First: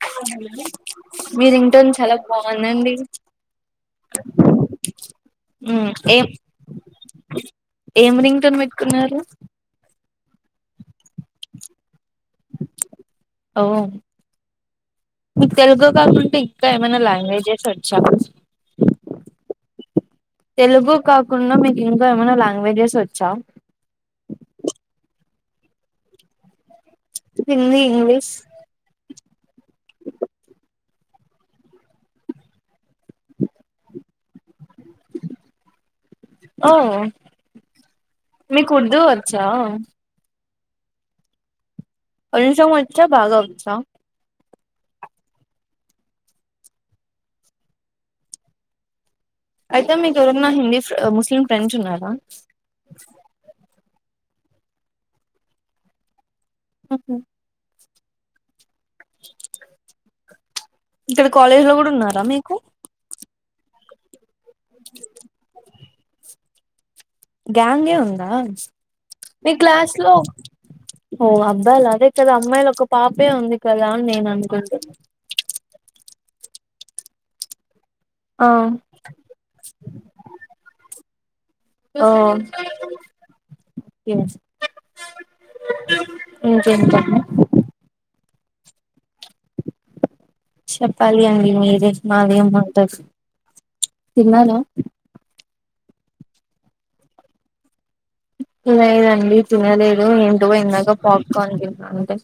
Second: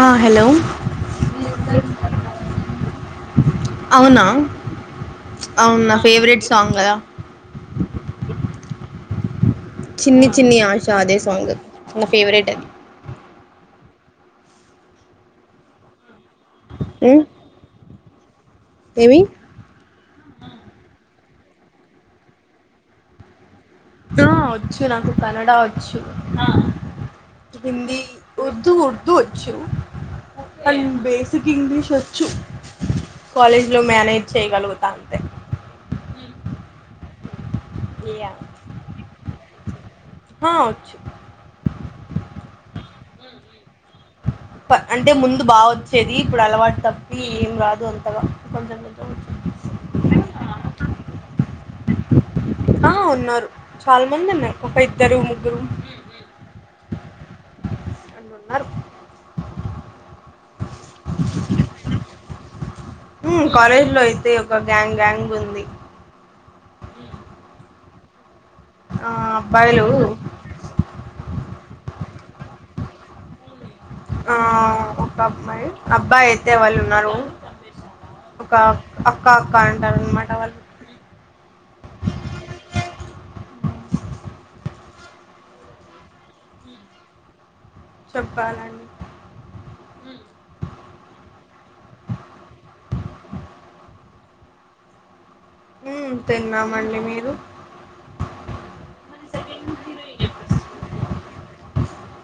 ఆ హలో మీ రింగ్టోన్ చాలా బాగుందండి అవునా అవున ఉమ్ నా ఏం ఫేవరెట్ సాంగ్ కద ఏం రింగ్ టోన్ పెట్టుకున్నారు చిన్ని చిన్ని ఆశ అదే సాంగ్ నా ఫేవరెట్ అది ఓ మీకు తెలుగు కాకుండా ఈ తే ఏమన్నా ఉమ్ లాంగ్వేజెస్ వచ్చా ఏమి తెలుగు కకు కున్న మీకు ఇంకా ఏమైనా లాంగ్వేజెస్ వచ్చా ఆ వచ్చు నాకు కన్నడ వచ్చు హిందీ ఉర్దూ ఉర్దూ వచ్చు బేసిక్ ఇంగ్లీష్ వచ్చు కాలేజ్లో మేనేజ్ చేయగలగు ఓ యా మీకు ఉర్దు వచ్చా ఆ వచ్చు కొంచెం వచ్చ బాగా వచ్చా అంటే ముందు బాగా వచ్చేది ఇప్పుడు అలవాటు తప్పి ఏం రాదు అంతగా కొంచెం వచ్చు. అయితే మీకు ఎవరన్నా హిందీ ముస్లిం ఫ్రెండ్స్ ఉన్నారా ముందున్నారు ఒక ఇద్దారు ముగ్గురు ఆహా ఉన్నారు ఇక్కడ కాలేజ్ లో కూడా ఉన్నారా మీకు కాలేజ్ లో అయితే ఒక గ్యాంగ్ గ్యాంగ్ ఉంది గ్యాంగే ఉందా ఆహ్, మీ అబ్బాయిలు క్లాస్ లో ఓ అబ్బా అదే కద అమ్మాయిలు ఒక పాపే ఉంది కదా అని నేను ఆ అనుకుంటున్నా ఒక అమ్మాయి అబ్బాయితే అయితే వాళ్ళు ఉన్నారు ఒక ఆ అక్క అక్క అంటారు అనమాట వాళ్ళు ఓ ఇంకేం చెప్పు చెప్పాలండి చెప్పాలండి మీరే మాదేముంటది తిన్నాన ఉ తిన్నామండి మీరు లేదండి తినలేదు ఎంట ఎన్నాగా పాప్కార్న్ తిన్నా అంతే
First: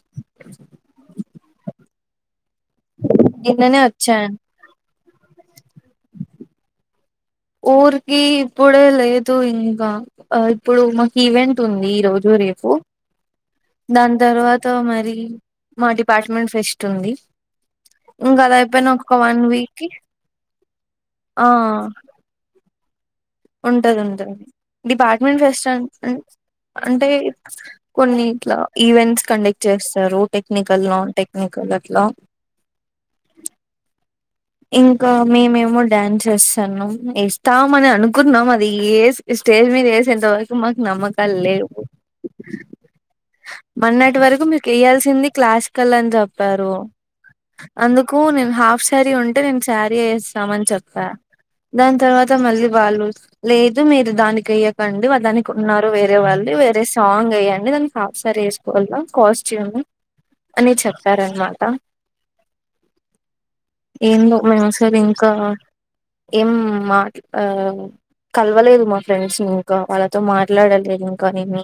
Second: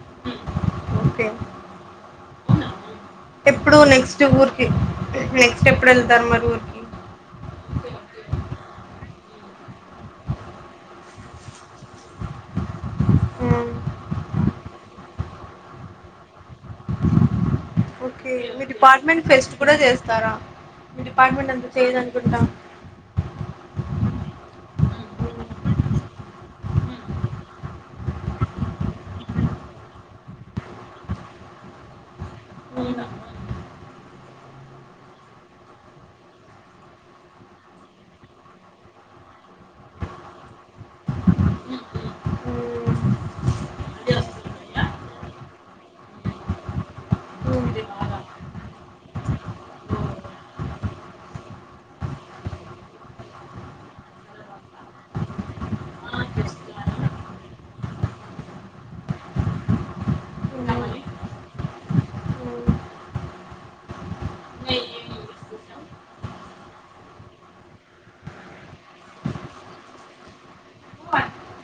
ఓకే. ఎప్పుడు నిన్ననే నెక్స్ట్ వచ్చాను ఊరికి నెక్స్ట్ ఎప్పుడు వెళ్తారు మరి ఊరికి ఊరికి ఇప్పుడే లేదు ఇంకా ఇప్పుడు మాకు ఈవెంట్ ఉంది ఈ రోజు రేపు హ్మ్. దాని తర్వాత మరి మా డిపార్ట్మెంట్ ఫ్రెస్ట్ ఉంది ఓకే. ఇంకా అద మీ అయిపోయినా ఒక డిపార్ట్‌మెంట్ వన్ ఫెస్ట్ కూడా వీక్ చేస్తారా? మీ డిపార్ట్మెంట్ ఎంత చేయదు అనుకుంటున్నావు ఉంటదింటది డిపార్ట్మెంట్ ఫెస్ట్ అంటే కొన్ని ఇట్లా ఈవెంట్స్ కండక్ట్ చేస్తారు టెక్నికల్ నాన్ టెక్నికల్ మొదట్ల ఇంకా మేమో డ్యాన్స్ చేస్తాను ఇస్తాం అని అనుకున్నాం అది ఏ ఇ స్టేజ్ మీద ఏసేంతవరకు మాకు నమ్మకం లేవు హ్మ్. మొన్నటి వరకు మీకు ఎయ్యాల్సి దీన్ని క్లాసికల్ అని చెప్పారు అందుకు నేను హాఫ్ సారి ఉంటే అంటే మేము శారీ ఏస్తామని చెప్పా. దాని తర్వాత మళ్ళీ వాళ్ళు లేదు. మీరు దానికి ఏయకండి వ దానికి ఉన్నారు వేరే వాళ్ళు. వేరే సాంగ్ వేయండి దానికి హాఫ్ సారి వేసుకోగలుగుతా. కాస్ట్యూమ్. అని హ్మ్. చెప్పారన్నమాట. హ్మ్. ఏందో మేము సైడ్ ఇంకా ఏం మాట్ల కలవలేదు మా ఫ్రెండ్స్ ని ఇంకా, వాళ్ళతో మాట్లాడలేదు ఇంకా నేను.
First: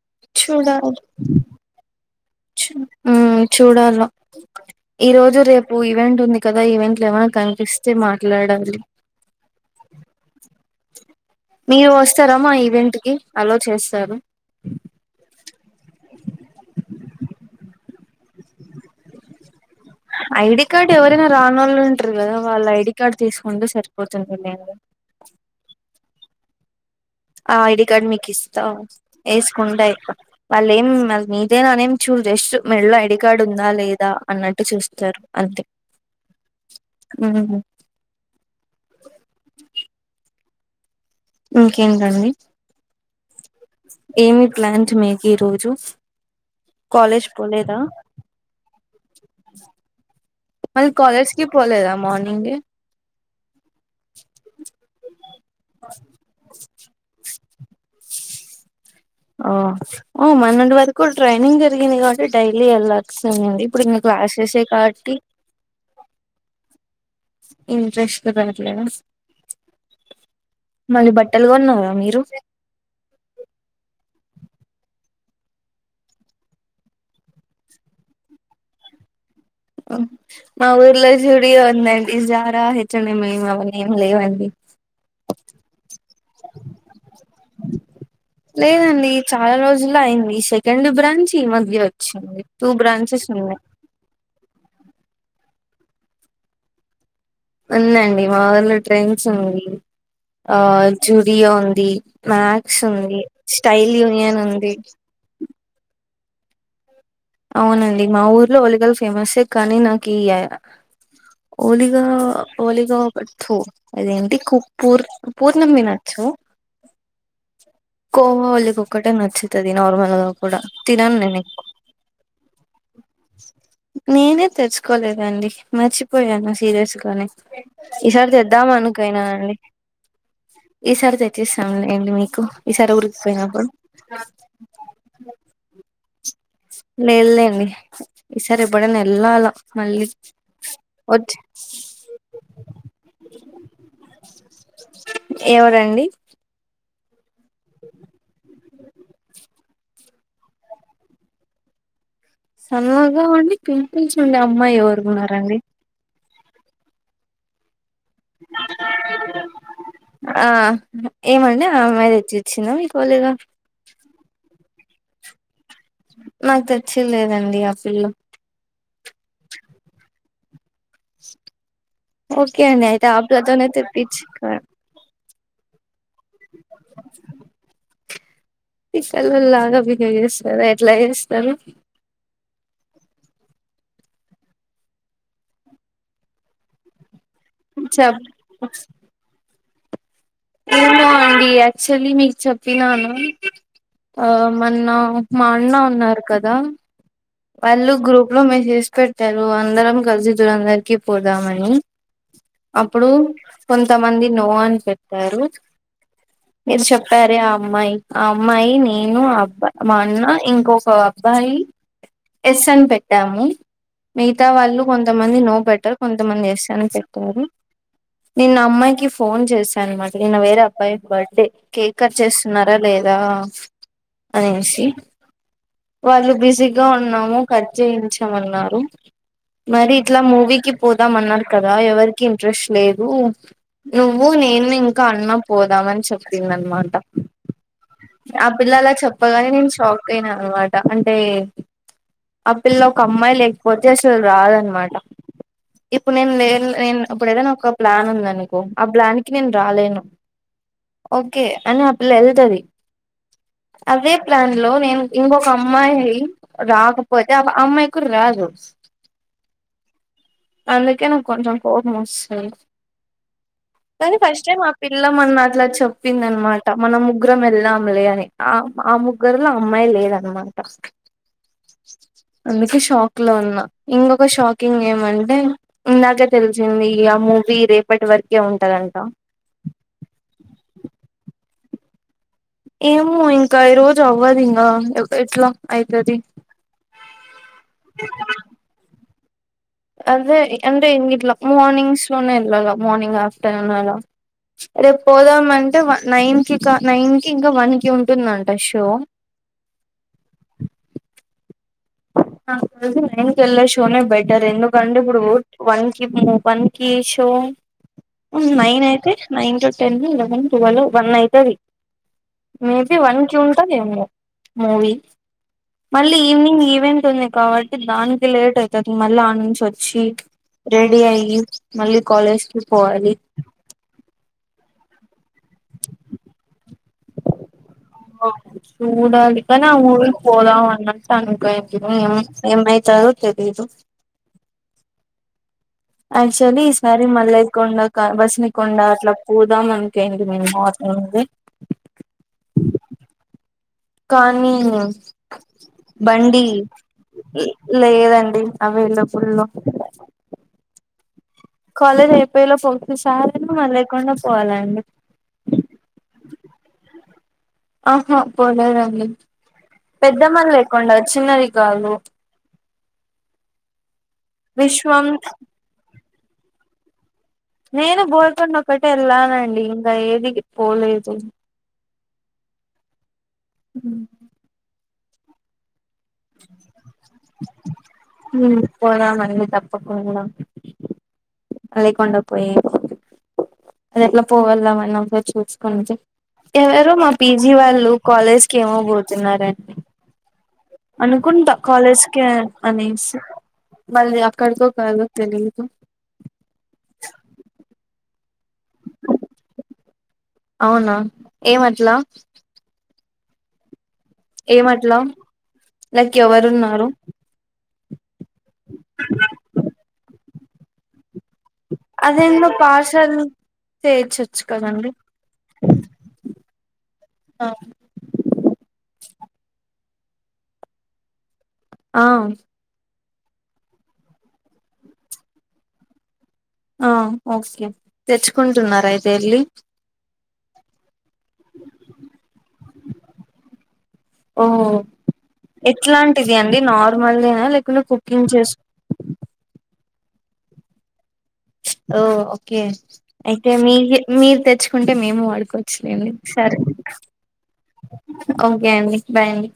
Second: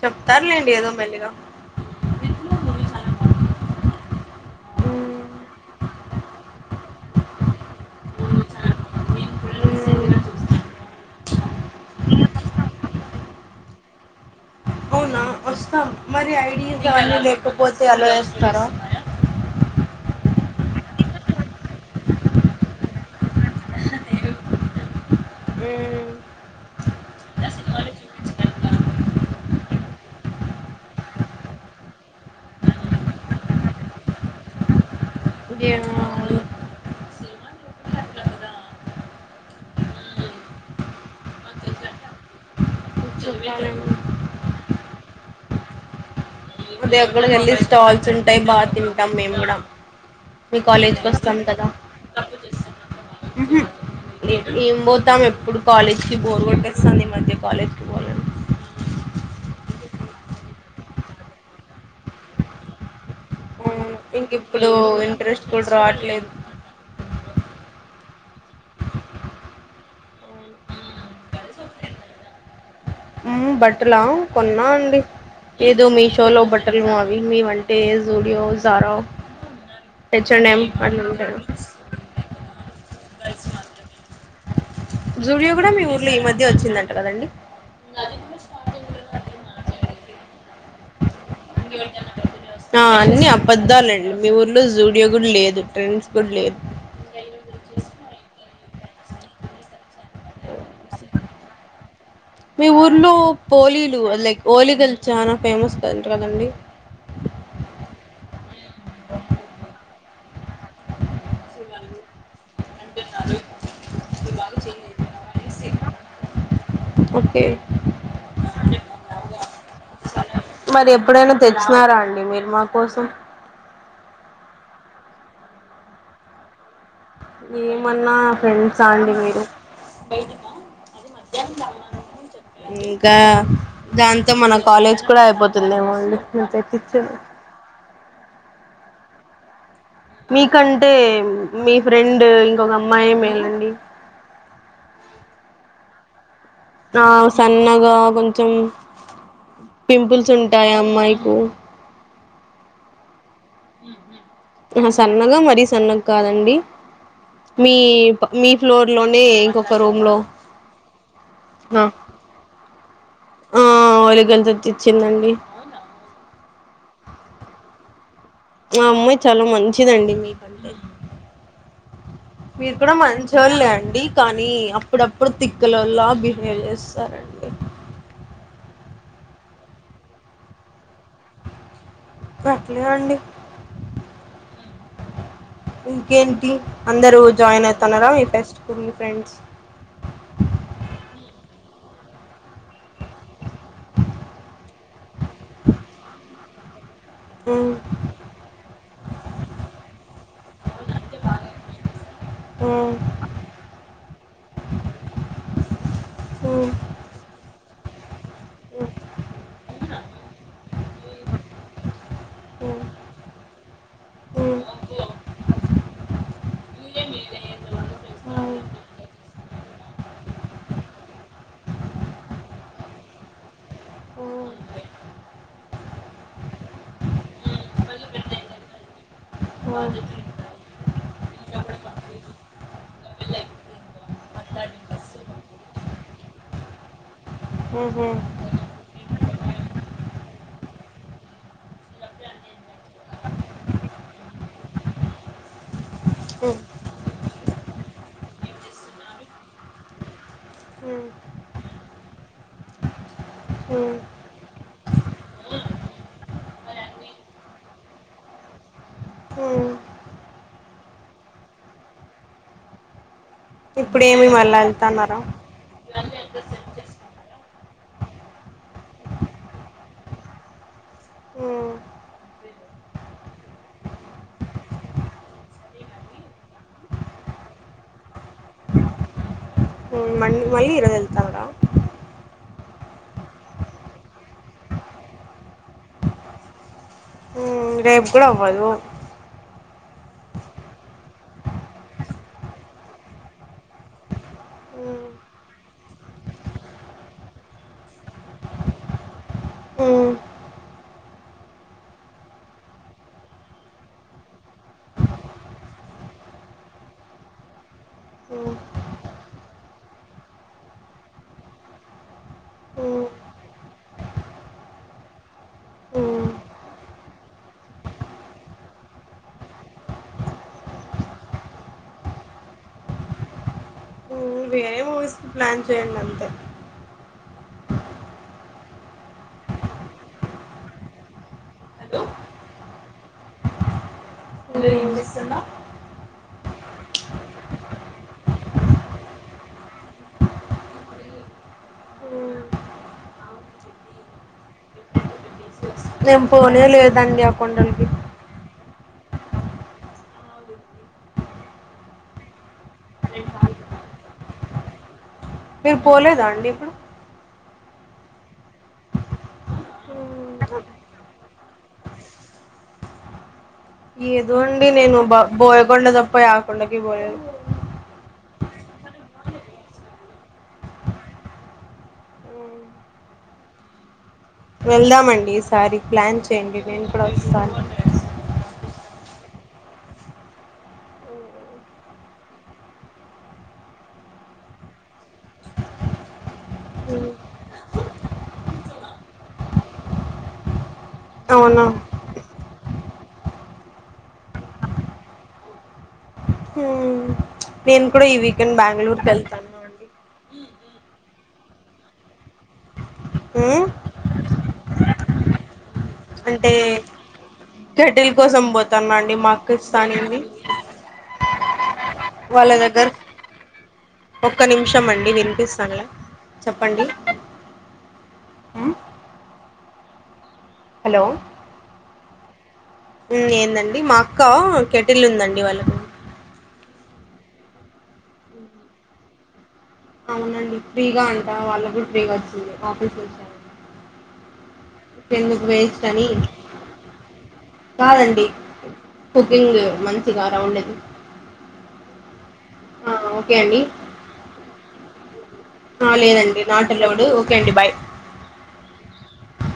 చెప్తారులేండి ఏదో చూడాలి మెల్లిగా. చూడాల ఈ రోజు రేపు ఈవెంట్ ఉంది కదా ఈవెంట్లు ఏమైనా కనిపిస్తే మాట్లాడాలి. మీరు వస్తారా మా ఈవెంట్ కి అలవ్ చేస్తారు. అవునా వస్తాం మరి ఐడికార్డు లేకపోతే అలవ్ చేస్తారా? ఐడి కార్డు ఎవరైనా రాని వాళ్ళు ఉంటారు కదా! వాళ్ళ ఐడి కార్డు తీసుకుంటూ సరిపోతుంది. నేను హ్మ్. ఆ ఐడి కార్డు మీకు ఇస్తా. వేసుకుంటె వాళ్ళు అది ఏం మీదేని ఎవ్వరూ చూడరు. జస్ట్ మెల్లో ఐడి కార్డు ఉందా లేదా అన్నట్టు చూస్తారు. ఏమో మరి హు హూ. ఇంకేంటండి. సాలడి [unintelligible] ఏమి ప్లాన్స్ మీకు ఈ రోజు? అ కాలేజ్ దగ్గడుక వెళ్ళి పోలేదా స్టాల్స్ ఉంటాయి బాగా తింటాం మేము కూడా. మీ మళ్ళీ కాలేజ్ కి వస్తాం కదా! పోలేదా మార్నింగే ఏం పోతాం ఎప్పుడు కాలేజ్ కి బోరు కొట్ కానీ ఈ మధ్య కాలేజ్ కి పోలేదు. ఓ మొన్నటి వరకు ట్రైనింగ్ జరిగింది కాబట్టి డైలీ ఎల్లాసి ఉంది. ఇంక ఇప్పుడు ఇంట్రెస్ట్ కూడా రావట్లేదు. ఇంట్రెస్ట్ తో కనిపియలే. మళ్ళీ బట్టలుగా కొన్నార మీరు? బట్టలా కొన్నా అండి. ఏదో మీషోలో బట్టలు ఆవి మీవి అంటే జూడో, జారో. మా ఊర్లో జూడియో ఉందండి. జారా హెచ్చడంమవన్ని ఏమి లేవండి. జూడియో కూడా మీ ఊర్లో ఈ మధ్య వచ్చిందంట కదండి. లా సెకండ్ బ్రాంచ్. ఈ మధ్య వచ్చింది టూ ఆ బ్రాంచెస్ అన్నీ ఉన్నాయి అబద్దాలండి మీ ఊరు లో జూడియో గూడ లేదు, ట్రెండ్స్ గూడ లేదు. ఉందండి మా ఊర్లో ట్రెండ్స్ ఉంది. ఆ జూడియో ఉంది, మీ మాక్స్ ఊర్లో ఉంది, స్టైల్ యూనియన్ ఉంది. మన ఫేమస్ కంట కదండి. అవునండి, మా ఊర్లో ఒలిగలు ఫ్యామస్సే, కానీ నాకు ఈ య ఓలిగా ఓలిగా ఒకట్టు, అదేంటి కుప్పూర్ పూర్ణం తినొచ్చు. ఓకే కోవ ఓలిగా ఒక్కటే నచ్చుతాది నార్మల్ గా కూడా మరి తినను ఎప్పుడైనా నేను ఎక్కువ తెచ్చినారా అండి మీరు మా కోసం? నేనే తెచ్చుకోలేదండి, మర్చిపోయాను సీరియస్ గా. కాని ఏమన్నా ఈసారి తెద్దాం ఫ్రెండ్సా అండి అనుకైనా మీరు నండి. ఈసారి తెచ్చిస్తాములెండి మీకు. ఈసారి ఇంకా, ఊరికి పోయినప్పుడు దాంతో మన కాలేజ్ కూడా అయిపోతుందేమో అండి. మీరు తెప్పించారు లేద్ లేండి, ఈసారి ఎప్పుడన్న ఎళ్ళాల. మీకంటే మీ ఫ్రెండు, ఇంకొక అమ్మాయో మేలండి. ఎవరండి? ఆ, సన్నగా కొంచెం. పింపుల్స్ ఉంటాయ్, ఆ అమ్మాయుకు. సన్నగా ఉండి, పింపుల్స్ ఉండే అమ్మాయి ఆహా ఎవరు సన్నగా ఉన్నారండి? మరీ సన్నగా కాదండి, మీ ప ఫ్లోర్‌లోనే ఇంకొక రూమ్‌లో. ఆ, ఏమండీ? ఆ అమ్మాయి తెచ్చి ఇచ్చిందా మీకు, లేదా? మా ఊర్లోకేళి తెచ్చి ఇచ్చిందండి. అవునా! నాక్ తెచ్చియ్యలేదండి, ఆ పిల్ల. ఆ అమ్మాయి చాల మంచిదండి, మీకంటే. ఓకే మీరూ అండి కూడా అయితే ఆ పిల్లతోనే మంచోళ్లే అండి, తెప్పించి కానీ అప్పుడప్. అప్పుడు, తిక్కలోళ్ల బిహేవ్ జేస్తారండి. పిసలోల్లాగా బిహేవ్ జేస్తారా, ఎట్లా జేస్తారు? అట్లే అండి. ఇంకేంటి అందరూ ఒచ్. జాయిన్ అయితన్నారా, చెప్ ఈ ఫెస్ట్‌కూ మీ ఫ్రెండ్స్? ఏమో అండి, యాక్చువల్లీ మీకు చెప్పినాను. ఆ! మన్న మా అన్న ఉన్నారు కదా. మ్మ్ వాళ్లు గ్రూప్‌లో మెసేజ్ పెట్టారు, అందరం కలిసి దురందరికి పోదామని. మ్మ్ అప్పుడు, కొంతమంది 'నో'అని పెట్టారు. మ్మ్ మ్మ్ మీరూ చెప్పారే, ఆమ్. అమ్మాయి. ఆ అమ్మాయి, మ్మ్ నేను, ఆ అబ్బాయ్, మా అన్న, ఇంకొక అబ్బాయి. ఎస్ మ్మ్ అని పెట్టాము. మ్మ్ మ్మ్ మిగతా మ్మ్ వాళ్లు, కొంతమంది నో పెట్టారు. కొంతమంది ఎస్ అని పెట్టారు. నిన్న, అమ్మాయికి ఫోన్. చేశానన్నమాట. నిన్న వేరే అబ్బాయి బర్త్‌డే కేక్ కట్ చేస్తున్నారా లేదా? ఆ? అనేసి, వాళ్లు బిజీగా ఉన్నాము. కట్ చేయించమన్నారు. మరి, ఇట్లా మూవీకి పోదామన్నారు కదా? ఎవరికి ఇంట్రెస్ట్ లేదూ. నువ్వు, నేను ఇంకా అన్న పోదామని చెప్పిందన్నమాట. మ్హూ మ్మ్ మ్మ్ మ్మ్ మ్మ్ ఆ పిల్ల అలా చెప్పగానే నేను, షాక్ అయినా అన్నమాట. అంటే అప్. పిల్ల, ఒక అమ్మాయి లేకపోతే అసలు రాదన్నమాట. ఇప్పుడు నేన్, లేన్ నేన్. ఇప్పుడు ఏదైనా ఒక ప్లాన్ ఉందా నీకు? ఆ ప్లాన్ కి నేను రాలేను. ఓకే, అయినా ఆ పిల్ల ఎల్తది. అవే ప్లాన్ లో నేను, ఇంగొక అమ్మాయి రాకపోతే? అవ ఆ అమ్మాయి. కుర్రాడు. హ్మ్మ్. అందుకే, నా కొంచెం కోపం వస్తాది. కానీ ఇప్పుడేమి ఫస్ట్ మళ్ళా టైమ్, ఆ పిల్ల వెళ్తన్నారా మన అట్లా చెప్పింది అన్నమాట. మనం ముగ్రం ఎల్. మరూ లే, అన్నీ. ఆ, ఆ ముగ్గురులో అమ్మాయి లేవన్నమాట. మ్మ్ అందుకే షూ. షాక్ లో ఉన్నా? ఇంగొక షాకింగ్ ఏమంటే? ఇందాకే తెలిసింది, ఈ అ మూవీ రేపటి వర్క్. హ్మ్మ్. మళ్లీ ఈరోజు వెళ్తారా? ఏమో ఇంకా, ఈ రోజు అవ్వదు ఇంగా? ఎట్లా అయితది. హ్మ్మ్, రేపు గూడ అవ్వదు? అదే అంటే, ఇంగ ఇట్లా మార్నింగ్స్ లోనే ఎళ్లాల. మార్నింగ్, ఆఫ్టర్‌నూన్ అలా. రేపు మ్మ్ పోదాం అంటే? వన్. నైన్ కి, కా. నైన్ కి ఇంకా వన్ కి ఉంటుందంట షో. హ్మ్మ్. నాకు తెలిసి, నైన్ కి ఎళ్లే షో నే బెటర్. ఎందుకంటే? ఇప్పుడు వన్ కి మూవ, వన్ కి షో. మ్మ్ నైన్ అయితే nine to ten eleven twelve one అయితది మేబి మ్మ్ వన్ కి ఉంటదిఏమో మూవీ మళ్ళీ మ్మ్ ఈవినింగ్ ఈవ్ కాబట్టి దానికి లేట్ అయితది మళ్ళీ ఆ నుంచి వచ్చి రెడీ అయ్యి మళ్ళీ కాలేజ్ కి పోవాలి ఉమ్ వేరే మూవీస్ కి ప్లాన్ చేయండి అంతే ఆ చూడాలి కానీ ఆ మూవీకి పోదామా అన్నట్టు అని టైమ్ కి ఉమ్ ఏమైతాదో తెలీదు ఏం జేస్సున్నావ్ యాక్చువల్లీ ఈసారి మల్లయ్య కొండకా, బసినే కొండా అట్లా పోదాం అనుకోయింటిమి [unintelligible] ఉంది ఉ కానీ నేను బండి పోనే లేదండి ఆ కొండలకి. లేదండి అవైలబుల్ లో కాలేజ్ అయిపోయేలా పోతే సారే మ లేకుండా పోవాలండి మీరు పోలేదా అండి ఇప్పుడు ఆహా పోలేదండి పెద్దమ్మ హ్మ్. లేకుండా చిన్నది కాదు ఏదోండీ నేను విశ్వం బ బోయకొండ తప్ప యా కొండకి పోలేదు నేను బోయకొండ ఒకటే వెళ్ళానండి ఇంగ ఏది పోలేదు మ్మ్ వెళ్దామండి ఈసారి ప్లాన్ చేయండి నేను కూడా వస్తాను మళ్ళీ తప్పకుండా లేకుండా పొయ్యేది అది ఎట్లా పోగలము కూడా చూసుకుంటే ఎవరు మా హ్మ్. పీ జీ వాళ్ళు కాలేజ్కి ఏమో పోతున్నరండి అనుకుంటా అవునా! కాలేజ్కే అని అనేసి మళ్ళీ అక్కడికో కాదో తెలిదు హ్మ్. నేను కూడా ఈ వీకెండ్ బెంగళూరు కి ఏళ్లన్న అండి అవునా ఏమట్లా మ్మ్ ఏమట్ల అంటే కెటిల్ కోసం పోతున్న అండి మా అక్క ఇస్తా అనింది అదేందో వాళ్ళ దగ్గర పార్షల్ ఒక్క నిమిషం అండి వినిపిస్తానులే చెప్పండి ఆ హలో ఆ ఏందండి మా అక్క కెటిల్ ఉందండి వాళ్ళకు ఆ ఓకే తెచ్చుకుంటున్నార అయితే వెళ్ళి అవునండి ఫ్రీగా అంటా వాళ్ళకు కూడా ఫ్రీగా వచ్చింది ఆఫీస్ లో ఇచ్చారంట ఓ అని ఎట్లాంటిది అండి నార్మల్దేన లేకుంటే కాదండి కుకింగ్ చేసుకో కుకింగ్ మంచిగా రౌండేది ఓ ఓకే అయితే అండి మీకే మీరు తెచ్చుకుంటే మేము వాడుకుం ఆ లేదండి సరే నాట్ అలౌడ్ ఓకే అండి బాయ్ ఓకే అండి బాయ్ అండి